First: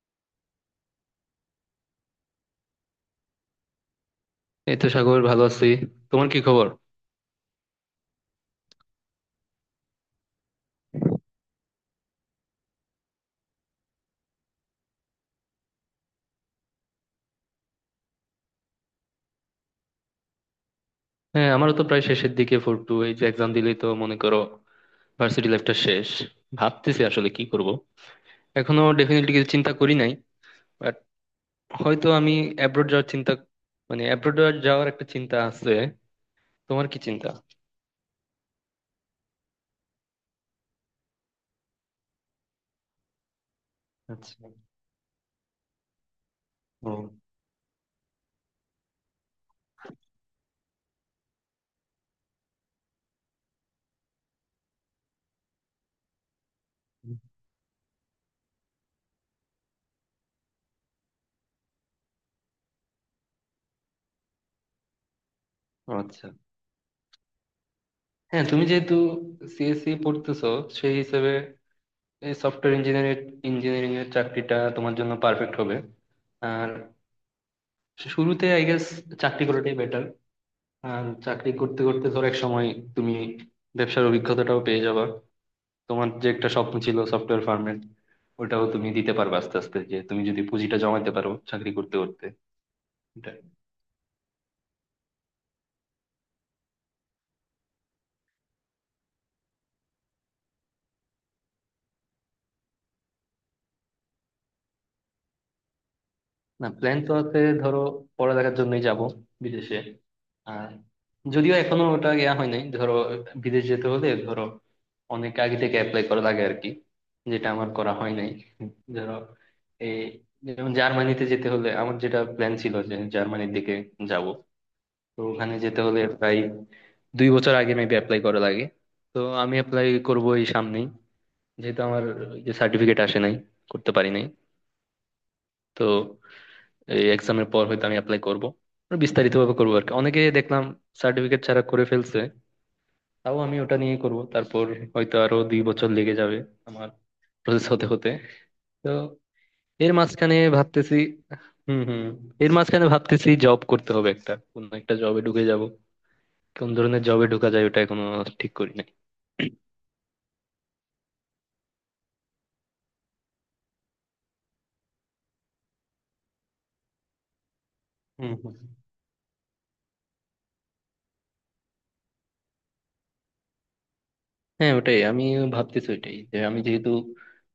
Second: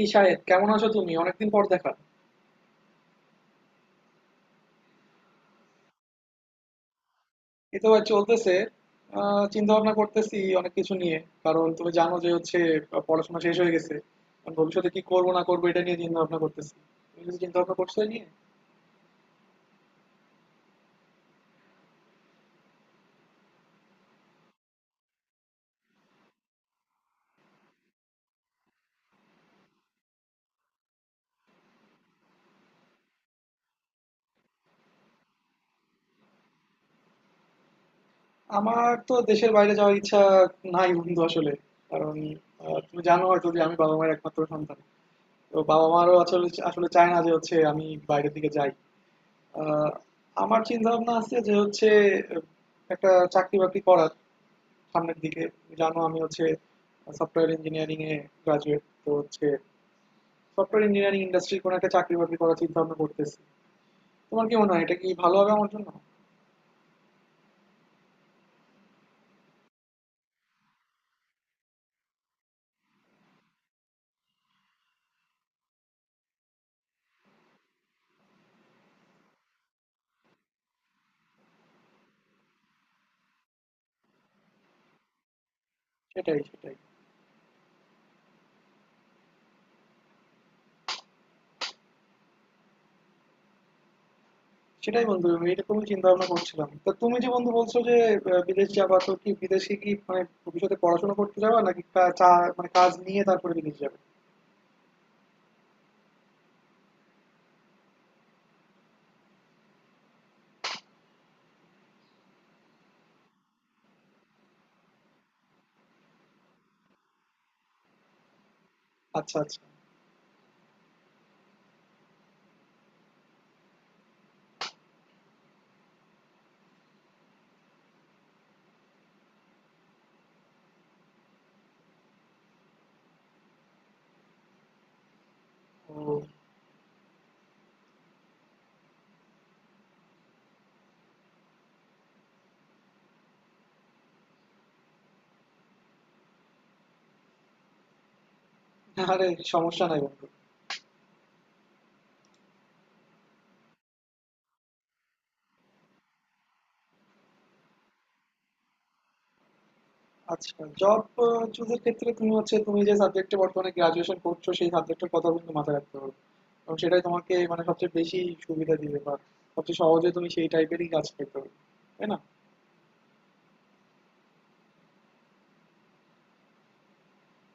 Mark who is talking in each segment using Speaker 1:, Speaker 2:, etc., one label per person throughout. Speaker 1: এই শাহেদ, কেমন আছো তুমি? অনেকদিন পর দেখা।
Speaker 2: এই তো সাগর, ভালো আছি। তোমার কি খবর?
Speaker 1: এই তো ভাই চলতেছে। চিন্তা ভাবনা করতেছি অনেক কিছু নিয়ে। কারণ তুমি জানো যে হচ্ছে পড়াশোনা শেষ হয়ে গেছে। এখন ভবিষ্যতে কি করবো না করবো এটা নিয়ে চিন্তা ভাবনা করতেছি। তুমি কিছু চিন্তা ভাবনা করছো এই নিয়ে?
Speaker 2: হ্যাঁ, আমারও তো প্রায় শেষের দিকে। 4-2 এই যে এক্সাম দিলেই তো মনে করো ভার্সিটি লাইফটা শেষ। ভাবতেছি আসলে কি করব। এখনো ডেফিনেটলি কিছু চিন্তা করি নাই, বাট হয়তো আমি অ্যাব্রোড যাওয়ার চিন্তা, মানে অ্যাব্রোড যাওয়ার একটা চিন্তা আছে। তোমার কি চিন্তা?
Speaker 1: আমার তো দেশের বাইরে যাওয়ার ইচ্ছা নাই বন্ধু আসলে। কারণ তুমি জানো হয়তো যে আমি বাবা মায়ের
Speaker 2: আচ্ছা।
Speaker 1: একমাত্র সন্তান। তো বাবা মারও আসলে আসলে
Speaker 2: ও
Speaker 1: চায় না যে হচ্ছে আমি বাইরের দিকে যাই। আহ, আমার চিন্তা ভাবনা আছে যে হচ্ছে আহ, একটা চাকরি বাকরি করার সামনের দিকে। জানো আমি হচ্ছে সফটওয়্যার ইঞ্জিনিয়ারিং এ গ্রাজুয়েট, তো হচ্ছে সফটওয়্যার ইঞ্জিনিয়ারিং ইন্ডাস্ট্রির কোনো একটা চাকরি বাকরি করার চিন্তা ভাবনা করতেছি। তোমার কি মনে হয়, এটা কি ভালো হবে আমার জন্য?
Speaker 2: আচ্ছা। হ্যাঁ, তুমি যেহেতু সিএসসি পড়তেছো, সেই হিসেবে এই সফটওয়্যার ইঞ্জিনিয়ারিং ইঞ্জিনিয়ারিং এর চাকরিটা তোমার জন্য পারফেক্ট হবে। আর শুরুতে আই গেস চাকরি করাটাই বেটার। আর চাকরি করতে করতে ধর এক সময় তুমি ব্যবসার অভিজ্ঞতাটাও পেয়ে যাবা। তোমার যে
Speaker 1: সেটাই,
Speaker 2: একটা
Speaker 1: সেটাই।
Speaker 2: স্বপ্ন ছিল সফটওয়্যার ফার্মের, ওটাও তুমি দিতে পারবে আস্তে আস্তে, যে তুমি যদি পুঁজিটা জমাইতে পারো চাকরি করতে করতে, এটাই।
Speaker 1: সেটাই বন্ধু, আমি এরকমই চিন্তা ভাবনা করছিলাম। তা তুমি যে বন্ধু বলছো যে বিদেশ যাবা, তো কি বিদেশে কি মানে ভবিষ্যতে পড়াশোনা করতে যাবা, নাকি মানে কাজ নিয়ে তারপরে বিদেশ যাবে?
Speaker 2: না, প্ল্যান তো আছে, ধরো পড়ালেখার জন্যই যাব বিদেশে। আর যদিও এখনো ওটা ইয়া হয় নাই, ধরো বিদেশ যেতে হলে ধরো অনেক আগে থেকে অ্যাপ্লাই করা লাগে আর কি, যেটা আমার করা হয় নাই, ধরো।
Speaker 1: আচ্ছা, আচ্ছা।
Speaker 2: এই যেমন জার্মানিতে যেতে হলে, আমার যেটা প্ল্যান ছিল যে জার্মানির দিকে যাব, তো ওখানে যেতে হলে প্রায় 2 বছর আগে মেবি অ্যাপ্লাই করা লাগে। তো আমি অ্যাপ্লাই করবো এই সামনেই, যেহেতু আমার যে সার্টিফিকেট আসে নাই, করতে পারি নাই। তো
Speaker 1: ও।
Speaker 2: এই এক্সামের পর হয়তো আমি অ্যাপ্লাই করবো, বিস্তারিত ভাবে করবো আর কি। অনেকে দেখলাম সার্টিফিকেট ছাড়া করে ফেলছে, তাও আমি ওটা নিয়ে করব। তারপর হয়তো আরো 2 বছর লেগে যাবে আমার প্রসেস হতে হতে। তো
Speaker 1: আরে সমস্যা
Speaker 2: এর
Speaker 1: নাই বন্ধু।
Speaker 2: মাঝখানে ভাবতেছি। হুম হুম। এর মাঝখানে ভাবতেছি জব করতে হবে, একটা কোন একটা জবে ঢুকে যাব। কোন ধরনের জবে ঢুকা যায় ওটা এখনো ঠিক করি নাই।
Speaker 1: আচ্ছা, জব চুজের ক্ষেত্রে তুমি হচ্ছে তুমি যে সাবজেক্টে বর্তমানে গ্রাজুয়েশন করছো সেই সাবজেক্টের কথা কিন্তু মাথায় রাখতে হবে। এবং সেটাই তোমাকে মানে সবচেয়ে বেশি
Speaker 2: হুম হুম।
Speaker 1: সুবিধা দিবে, বা সবচেয়ে সহজে তুমি সেই টাইপেরই কাজ পেতে পারবে, তাই না?
Speaker 2: হ্যাঁ, ওটাই আমি ভাবতেছি, ওইটাই, যে আমি যেহেতু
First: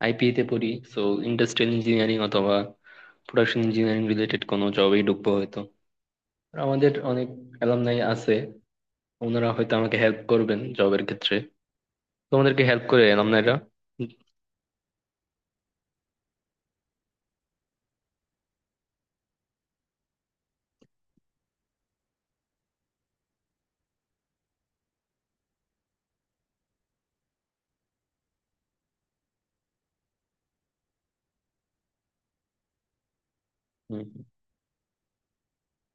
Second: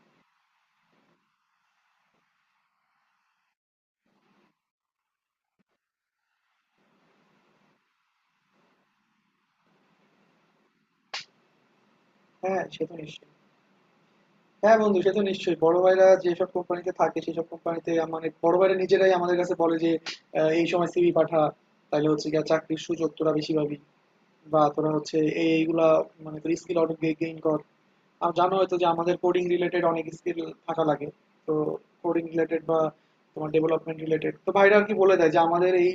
Speaker 2: আইপিএ তে পড়ি, সো ইন্ডাস্ট্রিয়াল ইঞ্জিনিয়ারিং অথবা প্রোডাকশন ইঞ্জিনিয়ারিং রিলেটেড কোনো জবেই ঢুকবো হয়তো। আর আমাদের অনেক অ্যালামনাই আছে, ওনারা হয়তো আমাকে হেল্প করবেন জবের ক্ষেত্রে।
Speaker 1: হ্যাঁ,
Speaker 2: তোমাদেরকে
Speaker 1: সে
Speaker 2: হেল্প
Speaker 1: তো
Speaker 2: করে
Speaker 1: নিশ্চয়ই।
Speaker 2: অ্যালামনাইরা?
Speaker 1: হ্যাঁ বন্ধু, সে তো নিশ্চয়ই। বড় ভাইরা যেসব কোম্পানিতে থাকে সেসব কোম্পানিতে, মানে বড় ভাইরা নিজেরাই আমাদের কাছে বলে যে এই সময় সিভি পাঠা, তাহলে হচ্ছে গিয়ে চাকরির সুযোগ তোরা বেশি পাবি। বা তোরা হচ্ছে এইগুলা মানে তোর স্কিল আউট গেইন কর। আর জানো হয়তো যে আমাদের কোডিং রিলেটেড অনেক স্কিল থাকা লাগে। তো কোডিং রিলেটেড বা তোমার ডেভেলপমেন্ট
Speaker 2: হুম হুম।
Speaker 1: রিলেটেড, তো ভাইরা আর কি বলে দেয় যে আমাদের এই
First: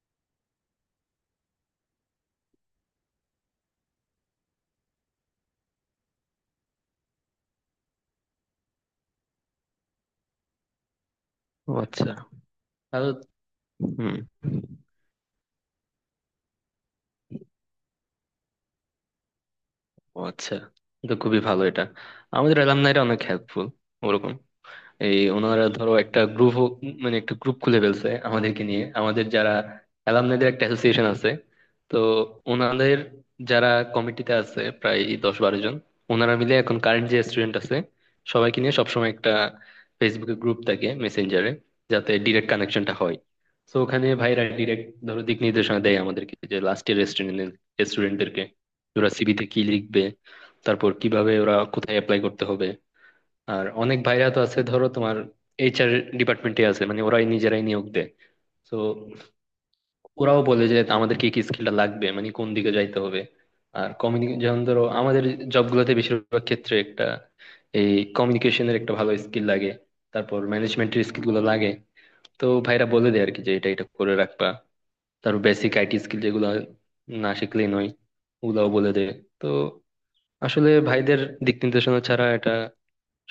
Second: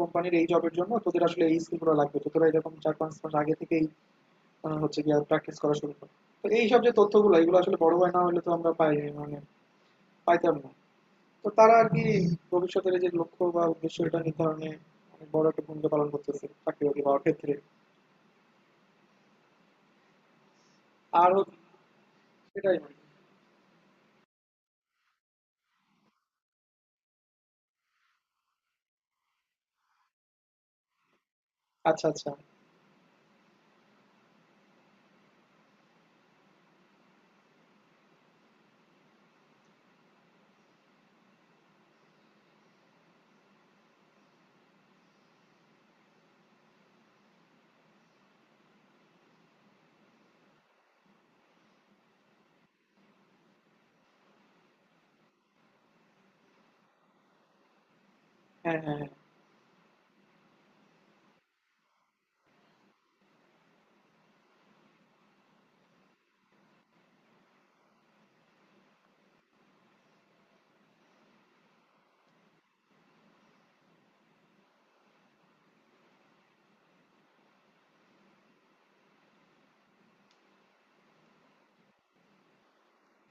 Speaker 1: কোম্পানির এই জবের জন্য তোদের আসলে এই স্কিলগুলো লাগবে, তো তোরা এরকম 4-5 মাস আগে থেকেই হচ্ছে গিয়ে প্র্যাকটিস করা শুরু কর। তো এই সব যে তথ্যগুলো, এগুলো আসলে বড় হয় না হলে তো আমরা পাই, মানে পাইতাম না। তো
Speaker 2: ও
Speaker 1: তারা আর কি
Speaker 2: আচ্ছা।
Speaker 1: ভবিষ্যতের এই যে
Speaker 2: তাহলে
Speaker 1: লক্ষ্য বা উদ্দেশ্য,
Speaker 2: হুম।
Speaker 1: এটা নির্ধারণে অনেক বড় একটা ভূমিকা পালন করতেছে চাকরি বাকরি পাওয়ার ক্ষেত্রে।
Speaker 2: ও আচ্ছা, তো
Speaker 1: আর
Speaker 2: খুবই ভালো এটা। আমাদের
Speaker 1: সেটাই।
Speaker 2: অ্যালামনাইরা অনেক হেল্পফুল ওরকম। এই ওনারা ধরো একটা গ্রুপ, মানে একটা গ্রুপ খুলে ফেলছে আমাদেরকে নিয়ে। আমাদের যারা অ্যালামনাইদের একটা অ্যাসোসিয়েশন আছে, তো
Speaker 1: আচ্ছা, আচ্ছা।
Speaker 2: ওনাদের যারা কমিটিতে আছে প্রায় 10-12 জন, ওনারা মিলে এখন কারেন্ট যে স্টুডেন্ট আছে সবাইকে নিয়ে সবসময় একটা ফেসবুকে গ্রুপ থাকে, মেসেঞ্জারে, যাতে ডিরেক্ট কানেকশনটা হয়। তো ওখানে ভাইরা ডিরেক্ট ধরো দিক নির্দেশনা দেয় আমাদেরকে যে লাস্ট ইয়ার স্টুডেন্টদেরকে ওরা সিভিতে কি লিখবে, তারপর কিভাবে ওরা কোথায় অ্যাপ্লাই করতে হবে। আর অনেক ভাইরা তো আছে ধরো তোমার এইচআর ডিপার্টমেন্টে আছে, মানে ওরাই নিজেরাই নিয়োগ দেয়। তো
Speaker 1: হ্যাঁ, হ্যাঁ, হ্যাঁ।
Speaker 2: ওরাও বলে যে আমাদের কি কি স্কিলটা লাগবে, মানে কোন দিকে যাইতে হবে। আর কমিউনিকেশন যেমন ধরো আমাদের জবগুলোতে বেশিরভাগ ক্ষেত্রে একটা এই কমিউনিকেশনের একটা ভালো স্কিল লাগে, তারপর ম্যানেজমেন্টের স্কিল গুলো লাগে। তো ভাইরা বলে দেয় আর কি, যে এটা এটা করে রাখবা। তারপর বেসিক আইটি স্কিল যেগুলো না শিখলেই নয়, ওগুলাও বলে দেয়। তো আসলে ভাইদের দিক নির্দেশনা ছাড়া এটা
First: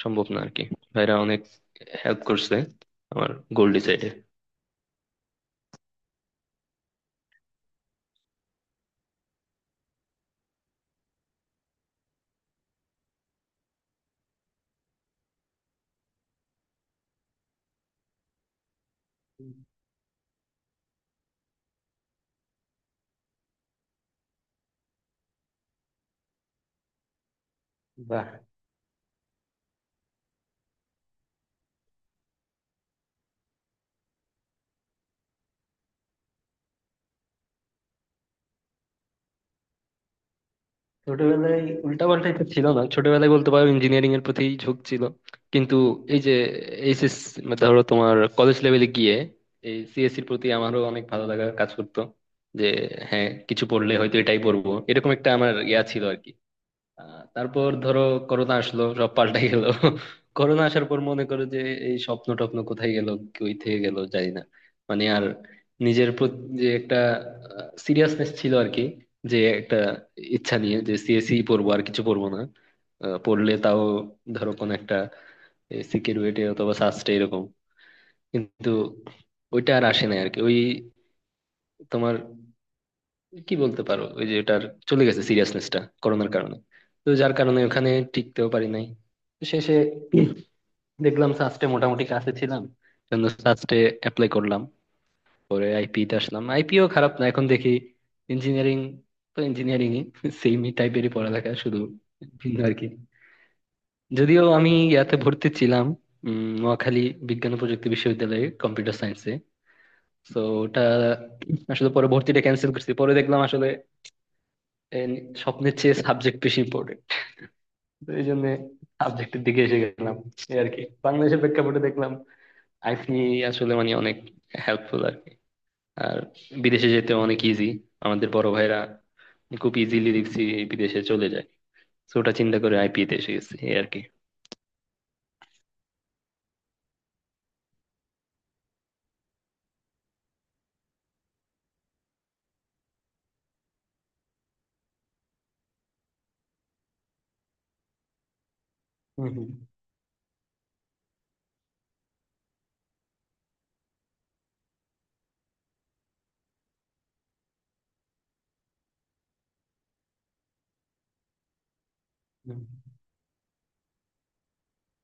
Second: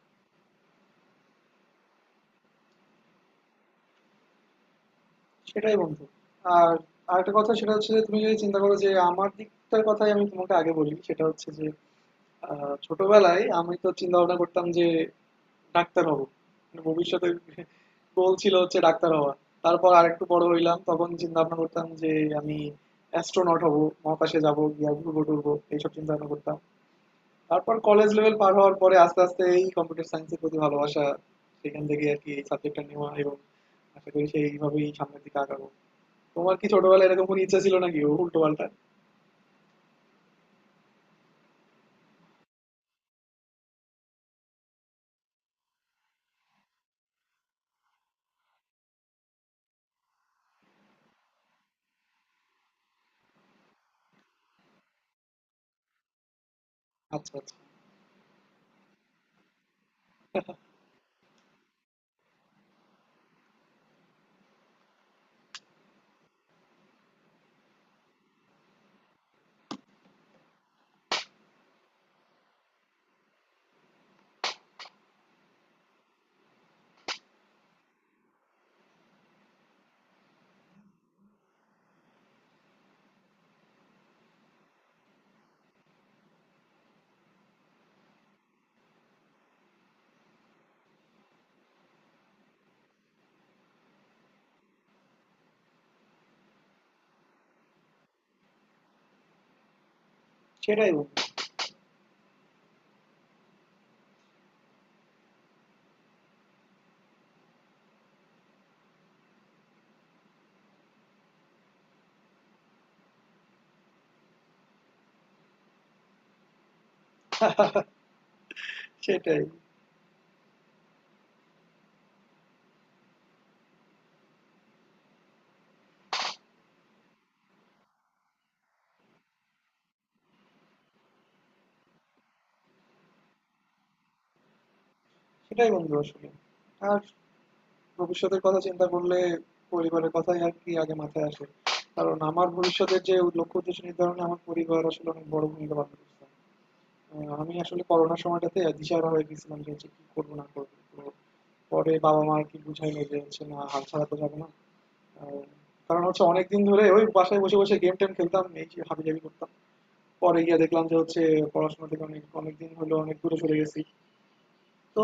Speaker 2: সম্ভব না আর কি। ভাইরা অনেক হেল্প করছে আমার গোল ডিসাইডে।
Speaker 1: সেটাই বন্ধু। আর আরেকটা কথা, সেটা হচ্ছে যে তুমি যদি চিন্তা করো যে আমার দিকটার কথাই আমি তোমাকে আগে বলি, সেটা হচ্ছে যে ছোটবেলায় আমি তো চিন্তা ভাবনা করতাম যে ডাক্তার হব, মানে ভবিষ্যতে গোল ছিল হচ্ছে ডাক্তার হওয়া। তারপর আরেকটু বড় হইলাম, তখন চিন্তা ভাবনা করতাম যে আমি অ্যাস্ট্রোনট হব, মহাকাশে যাব গিয়া ঘুরবো টুরবো, এইসব চিন্তা ভাবনা করতাম। তারপর কলেজ
Speaker 2: বাহ।
Speaker 1: লেভেল পার হওয়ার পরে আস্তে আস্তে এই কম্পিউটার সায়েন্সের প্রতি ভালোবাসা, সেখান থেকে আর কি এই সাবজেক্টটা নেওয়া, এবং আশা করি সেইভাবেই সামনের দিকে আগাবো। তোমার কি ছোটবেলায় এরকম কোনো ইচ্ছা ছিল, নাকি ও উল্টো পাল্টা?
Speaker 2: ছোটবেলায় উল্টাপাল্টা এটা ছিল না, ছোটবেলায় বলতে পারো ইঞ্জিনিয়ারিং এর প্রতি ঝোঁক ছিল। কিন্তু এই যে এইচএস, ধরো তোমার কলেজ লেভেলে গিয়ে এই সিএসসির প্রতি আমারও অনেক ভালো লাগা কাজ করতো, যে হ্যাঁ কিছু পড়লে হয়তো এটাই পড়বো, এরকম একটা আমার ইয়া ছিল আর কি।
Speaker 1: আচ্ছা, আচ্ছা।
Speaker 2: তারপর ধরো করোনা আসলো, সব পাল্টাই গেল। করোনা আসার পর মনে করো যে এই স্বপ্ন টপ্ন কোথায় গেল, কই থেকে গেল জানি না। মানে আর নিজের প্রতি যে একটা সিরিয়াসনেস ছিল আর কি, যে একটা ইচ্ছা নিয়ে যে সিএসই পড়বো, আর কিছু পড়বো না। পড়লে তাও ধরো কোন একটা সিকিউরিটি অথবা সাস্টে এরকম, কিন্তু ওইটা আর আসে না আর কি। ওই তোমার কি বলতে পারো ওই যে ওটার চলে গেছে সিরিয়াসনেসটা করোনার কারণে। তো যার কারণে ওখানে টিকতেও পারি নাই। তো শেষে দেখলাম সাস্টে মোটামুটি কাছে ছিলাম, জন্য সাস্টে অ্যাপ্লাই করলাম। পরে আইপি তে আসলাম, আইপিও খারাপ না এখন দেখি। ইঞ্জিনিয়ারিং তো ইঞ্জিনিয়ারিং ই, সেমই
Speaker 1: সেটাই
Speaker 2: টাইপেরই
Speaker 1: বন্ধু।
Speaker 2: পড়ালেখা, শুধু ভিন্ন আর কি। যদিও আমি ইয়াতে ভর্তি ছিলাম, নোয়াখালী বিজ্ঞান ও প্রযুক্তি বিশ্ববিদ্যালয়ে, কম্পিউটার সায়েন্সে। তো ওটা আসলে পরে ভর্তিটা ক্যান্সেল করছি। পরে দেখলাম আসলে এই স্বপ্নের চেয়ে সাবজেক্ট বেশি ইম্পর্টেন্ট। তো এই জন্য
Speaker 1: সেটাই
Speaker 2: সাবজেক্টের দিকে এসে গেলাম এই আর কি। বাংলাদেশের প্রেক্ষাপটে দেখলাম আইসি আসলে মানে অনেক হেল্পফুল আর কি। আর বিদেশে যেতে অনেক ইজি, আমাদের বড় ভাইরা খুব ইজিলি দেখছি বিদেশে চলে যায়। তো ওটা চিন্তা করে আইপি তে এসে গেছি এই আর কি।
Speaker 1: সেটাই বন্ধু আসলে। আর ভবিষ্যতের কথা চিন্তা করলে পরিবারের কথাই আর কি আগে মাথায় আসে। কারণ আমার ভবিষ্যতের যে লক্ষ্য উদ্দেশ্য নির্ধারণে আমার পরিবার আসলে অনেক বড় ভূমিকা পালন করছে। আমি আসলে করোনার সময়টাতে দিশাহারা
Speaker 2: হম
Speaker 1: হয়ে
Speaker 2: হম
Speaker 1: গেছিলাম যে হচ্ছে কি করবো না করবো। তো পরে বাবা মা আর কি বুঝাইলো যে হচ্ছে না, হাল ছাড়া তো যাবো না। আহ, কারণ হচ্ছে অনেকদিন ধরে ওই বাসায় বসে বসে গেম টেম খেলতাম, এই হাবি জাবি করতাম। পরে গিয়ে দেখলাম যে হচ্ছে পড়াশোনা থেকে অনেক
Speaker 2: হম।
Speaker 1: অনেকদিন হলো অনেক দূরে চলে গেছি। তো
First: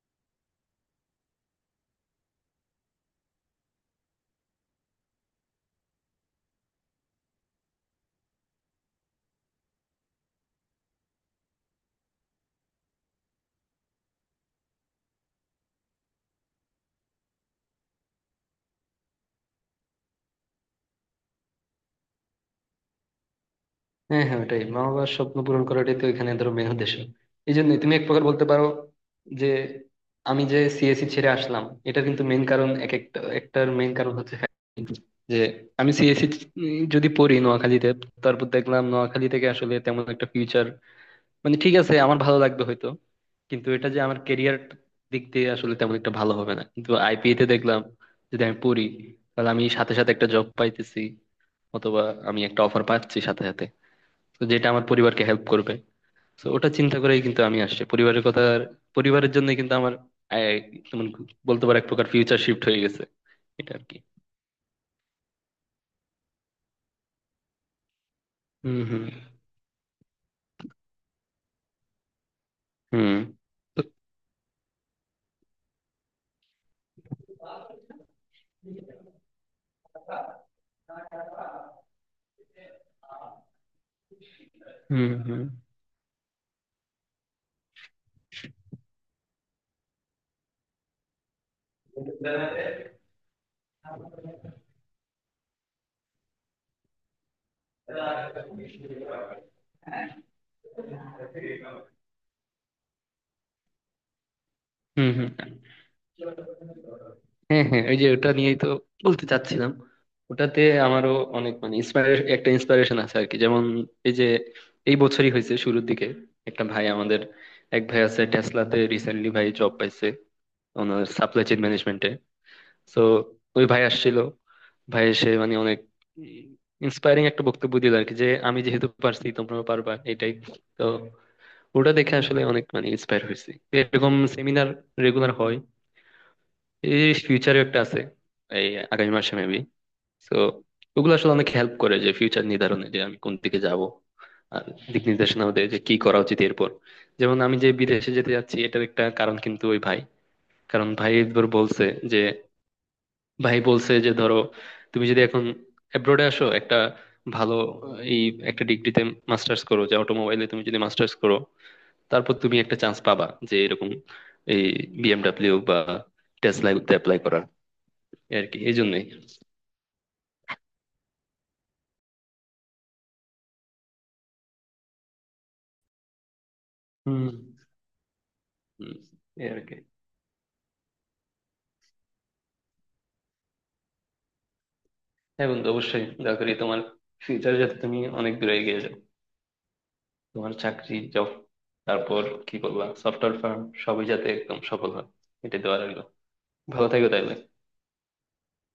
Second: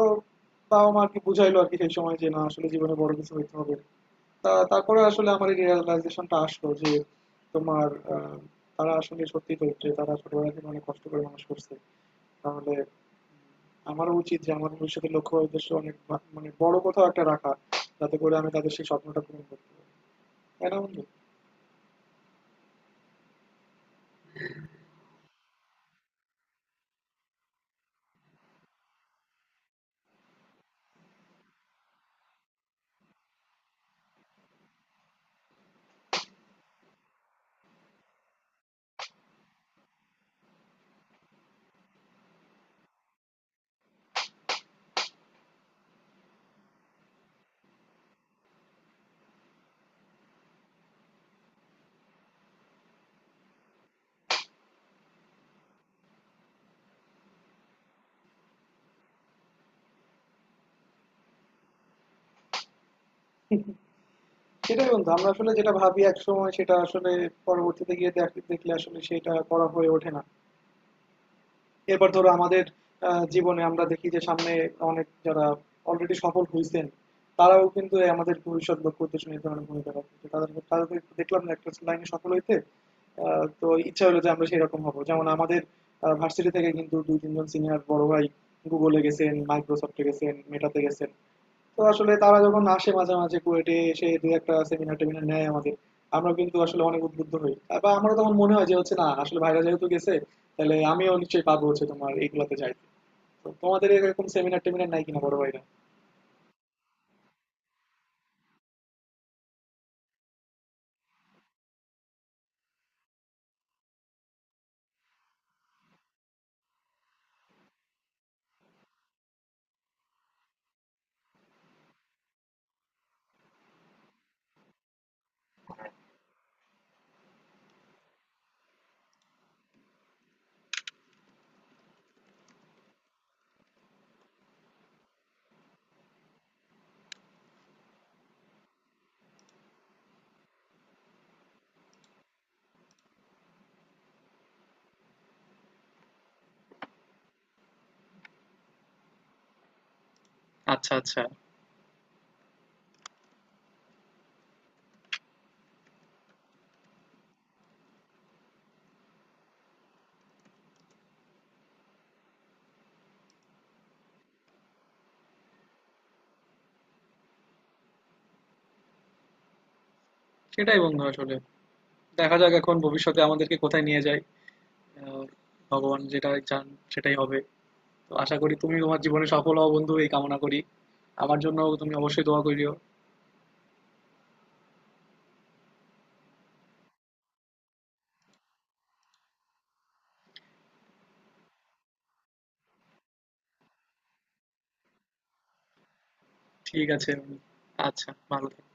Speaker 1: বাবা মা আর কি বুঝাইলো আর কি সেই সময় যে না, আসলে জীবনে বড় কিছু হইতে হবে। তা তারপরে আসলে আমার এই রিয়েলাইজেশনটা আসলো যে তোমার আহ, তারা আসলে সত্যি তো যে তারা ছোটবেলা থেকে অনেক কষ্ট করে মানুষ করছে। তাহলে আমারও উচিত যে আমার ভবিষ্যতের লক্ষ্য বা উদ্দেশ্য অনেক মানে বড় কোথাও একটা রাখা, যাতে করে আমি তাদের সেই স্বপ্নটা পূরণ করতে পারি। তাই না বন্ধু?
Speaker 2: হ্যাঁ হ্যাঁ, ওটাই, মা বাবার স্বপ্ন পূরণ করাটাই তো এখানে ধরো মেন উদ্দেশ্য। এই জন্য তুমি এক প্রকার বলতে পারো যে আমি যে সিএসসি ছেড়ে আসলাম, এটার কিন্তু মেন কারণ, এক একটা একটার মেন কারণ হচ্ছে যে আমি সিএসসি যদি পড়ি নোয়াখালীতে, তারপর দেখলাম নোয়াখালী থেকে আসলে তেমন একটা ফিউচার, মানে ঠিক আছে আমার ভালো লাগবে হয়তো, কিন্তু এটা যে আমার কেরিয়ার দিক দিয়ে আসলে তেমন একটা ভালো হবে না। কিন্তু আইপিএ তে দেখলাম যদি আমি পড়ি, তাহলে আমি সাথে সাথে একটা জব পাইতেছি, অথবা আমি একটা অফার পাচ্ছি সাথে সাথে, তো যেটা আমার পরিবারকে হেল্প করবে। তো ওটা চিন্তা করেই কিন্তু আমি আসছি, পরিবারের কথা, পরিবারের জন্য কিন্তু আমার আহ, তেমন বলতে পারো এক প্রকার ফিউচার শিফট হয়ে গেছে এটা আর কি।
Speaker 1: সেটাই বন্ধু, আমরা আসলে যেটা ভাবি এক সময় সেটা আসলে পরবর্তীতে গিয়ে দেখলে
Speaker 2: হুম
Speaker 1: আসলে
Speaker 2: হুম।
Speaker 1: সেটা করা হয়ে ওঠে না। এরপর ধরো আমাদের
Speaker 2: হুম।
Speaker 1: জীবনে
Speaker 2: তো
Speaker 1: আমরা দেখি যে সামনে অনেক, যারা অলরেডি সফল হয়েছেন, তারাও কিন্তু এই আমাদের ভবিষ্যৎ লক্ষ্য উদ্দেশ্য নির্ধারণে ভূমিকা রাখে। তো তাদের তাদের দেখলাম না একটা লাইনে সফল হইতে। তো ইচ্ছা হলো যে আমরা সেরকম হব,
Speaker 2: হুম
Speaker 1: যেমন
Speaker 2: হুম।
Speaker 1: আমাদের ভার্সিটি থেকে কিন্তু 2-3 জন সিনিয়র বড় ভাই গুগলে গেছেন, মাইক্রোসফটে গেছেন, মেটাতে গেছেন। তো আসলে তারা যখন আসে মাঝে মাঝে কুয়েটে এসে দু একটা সেমিনার টেমিনার নেয় আমাদের, আমরা কিন্তু আসলে অনেক উদ্বুদ্ধ হই। বা আমারও তখন মনে হয় যে হচ্ছে না, আসলে ভাইরা যেহেতু গেছে তাহলে আমিও নিশ্চয়ই পাবো হচ্ছে তোমার এইগুলাতে যাইতে। তো তোমাদের এরকম সেমিনার টেমিনার নাই
Speaker 2: হুম
Speaker 1: কিনা
Speaker 2: হুম।
Speaker 1: বড় ভাইরা?
Speaker 2: হ্যাঁ হ্যাঁ, ওই যে ওটা নিয়েই তো বলতে চাচ্ছিলাম, ওটাতে আমারও অনেক মানে একটা ইন্সপিরেশন আছে আর কি। যেমন এই যে এই বছরই হয়েছে শুরুর দিকে, একটা ভাই আমাদের, এক ভাই আছে টেসলাতে রিসেন্টলি ভাই জব পাইছে, ওনার সাপ্লাই চেইন ম্যানেজমেন্টে। তো ওই ভাই আসছিল, ভাই এসে মানে অনেক ইন্সপায়ারিং একটা বক্তব্য দিল আর কি, যে আমি যেহেতু পারছি তোমরাও পারবা, এটাই। তো ওটা দেখে আসলে অনেক মানে ইন্সপায়ার হয়েছি। এরকম সেমিনার রেগুলার হয়, এই ফিউচারে একটা আছে এই আগামী মাসে মেবি। তো ওগুলো আসলে অনেক হেল্প করে যে ফিউচার নির্ধারণে, যে আমি কোন দিকে যাব। আর দিক নির্দেশনাও দেয় যে কি করা উচিত এরপর। যেমন আমি যে বিদেশে যেতে যাচ্ছি, এটার একটা কারণ কিন্তু ওই ভাই। কারণ
Speaker 1: আচ্ছা,
Speaker 2: ভাই
Speaker 1: আচ্ছা।
Speaker 2: একবার বলছে যে, ভাই বলছে যে ধরো তুমি যদি এখন অ্যাব্রোডে আসো একটা ভালো এই একটা ডিগ্রিতে মাস্টার্স করো, যে অটোমোবাইলে তুমি যদি মাস্টার্স করো, তারপর তুমি একটা চান্স পাবা যে এরকম এই বিএমডাব্লিউ বা টেসলায় অ্যাপ্লাই করার। এই আর কি, এই জন্যই।
Speaker 1: সেটাই বন্ধু আসলে, দেখা যাক এখন ভবিষ্যতে আমাদেরকে কোথায় নিয়ে যায়। আহ, ভগবান যেটা চান সেটাই
Speaker 2: হুম।
Speaker 1: হবে। তো আশা করি তুমি
Speaker 2: হুম,
Speaker 1: তোমার জীবনে
Speaker 2: এই
Speaker 1: সফল
Speaker 2: আর
Speaker 1: হও
Speaker 2: কি।
Speaker 1: বন্ধু, এই কামনা করি। আমার জন্য তুমি অবশ্যই দোয়া করিও।
Speaker 2: হ্যাঁ বন্ধু, অবশ্যই দয়া করি তোমার ফিউচার যাতে তুমি অনেক দূরে এগিয়ে যাও, তোমার চাকরি জব, তারপর কি করবা সফটওয়্যার ফার্ম, সবই যাতে একদম সফল হয়, এটা দেওয়া লাগলো। ভালো
Speaker 1: ঠিক
Speaker 2: থাকো
Speaker 1: আছে
Speaker 2: তাইলে।
Speaker 1: বন্ধু। আচ্ছা, ভালো থেকো।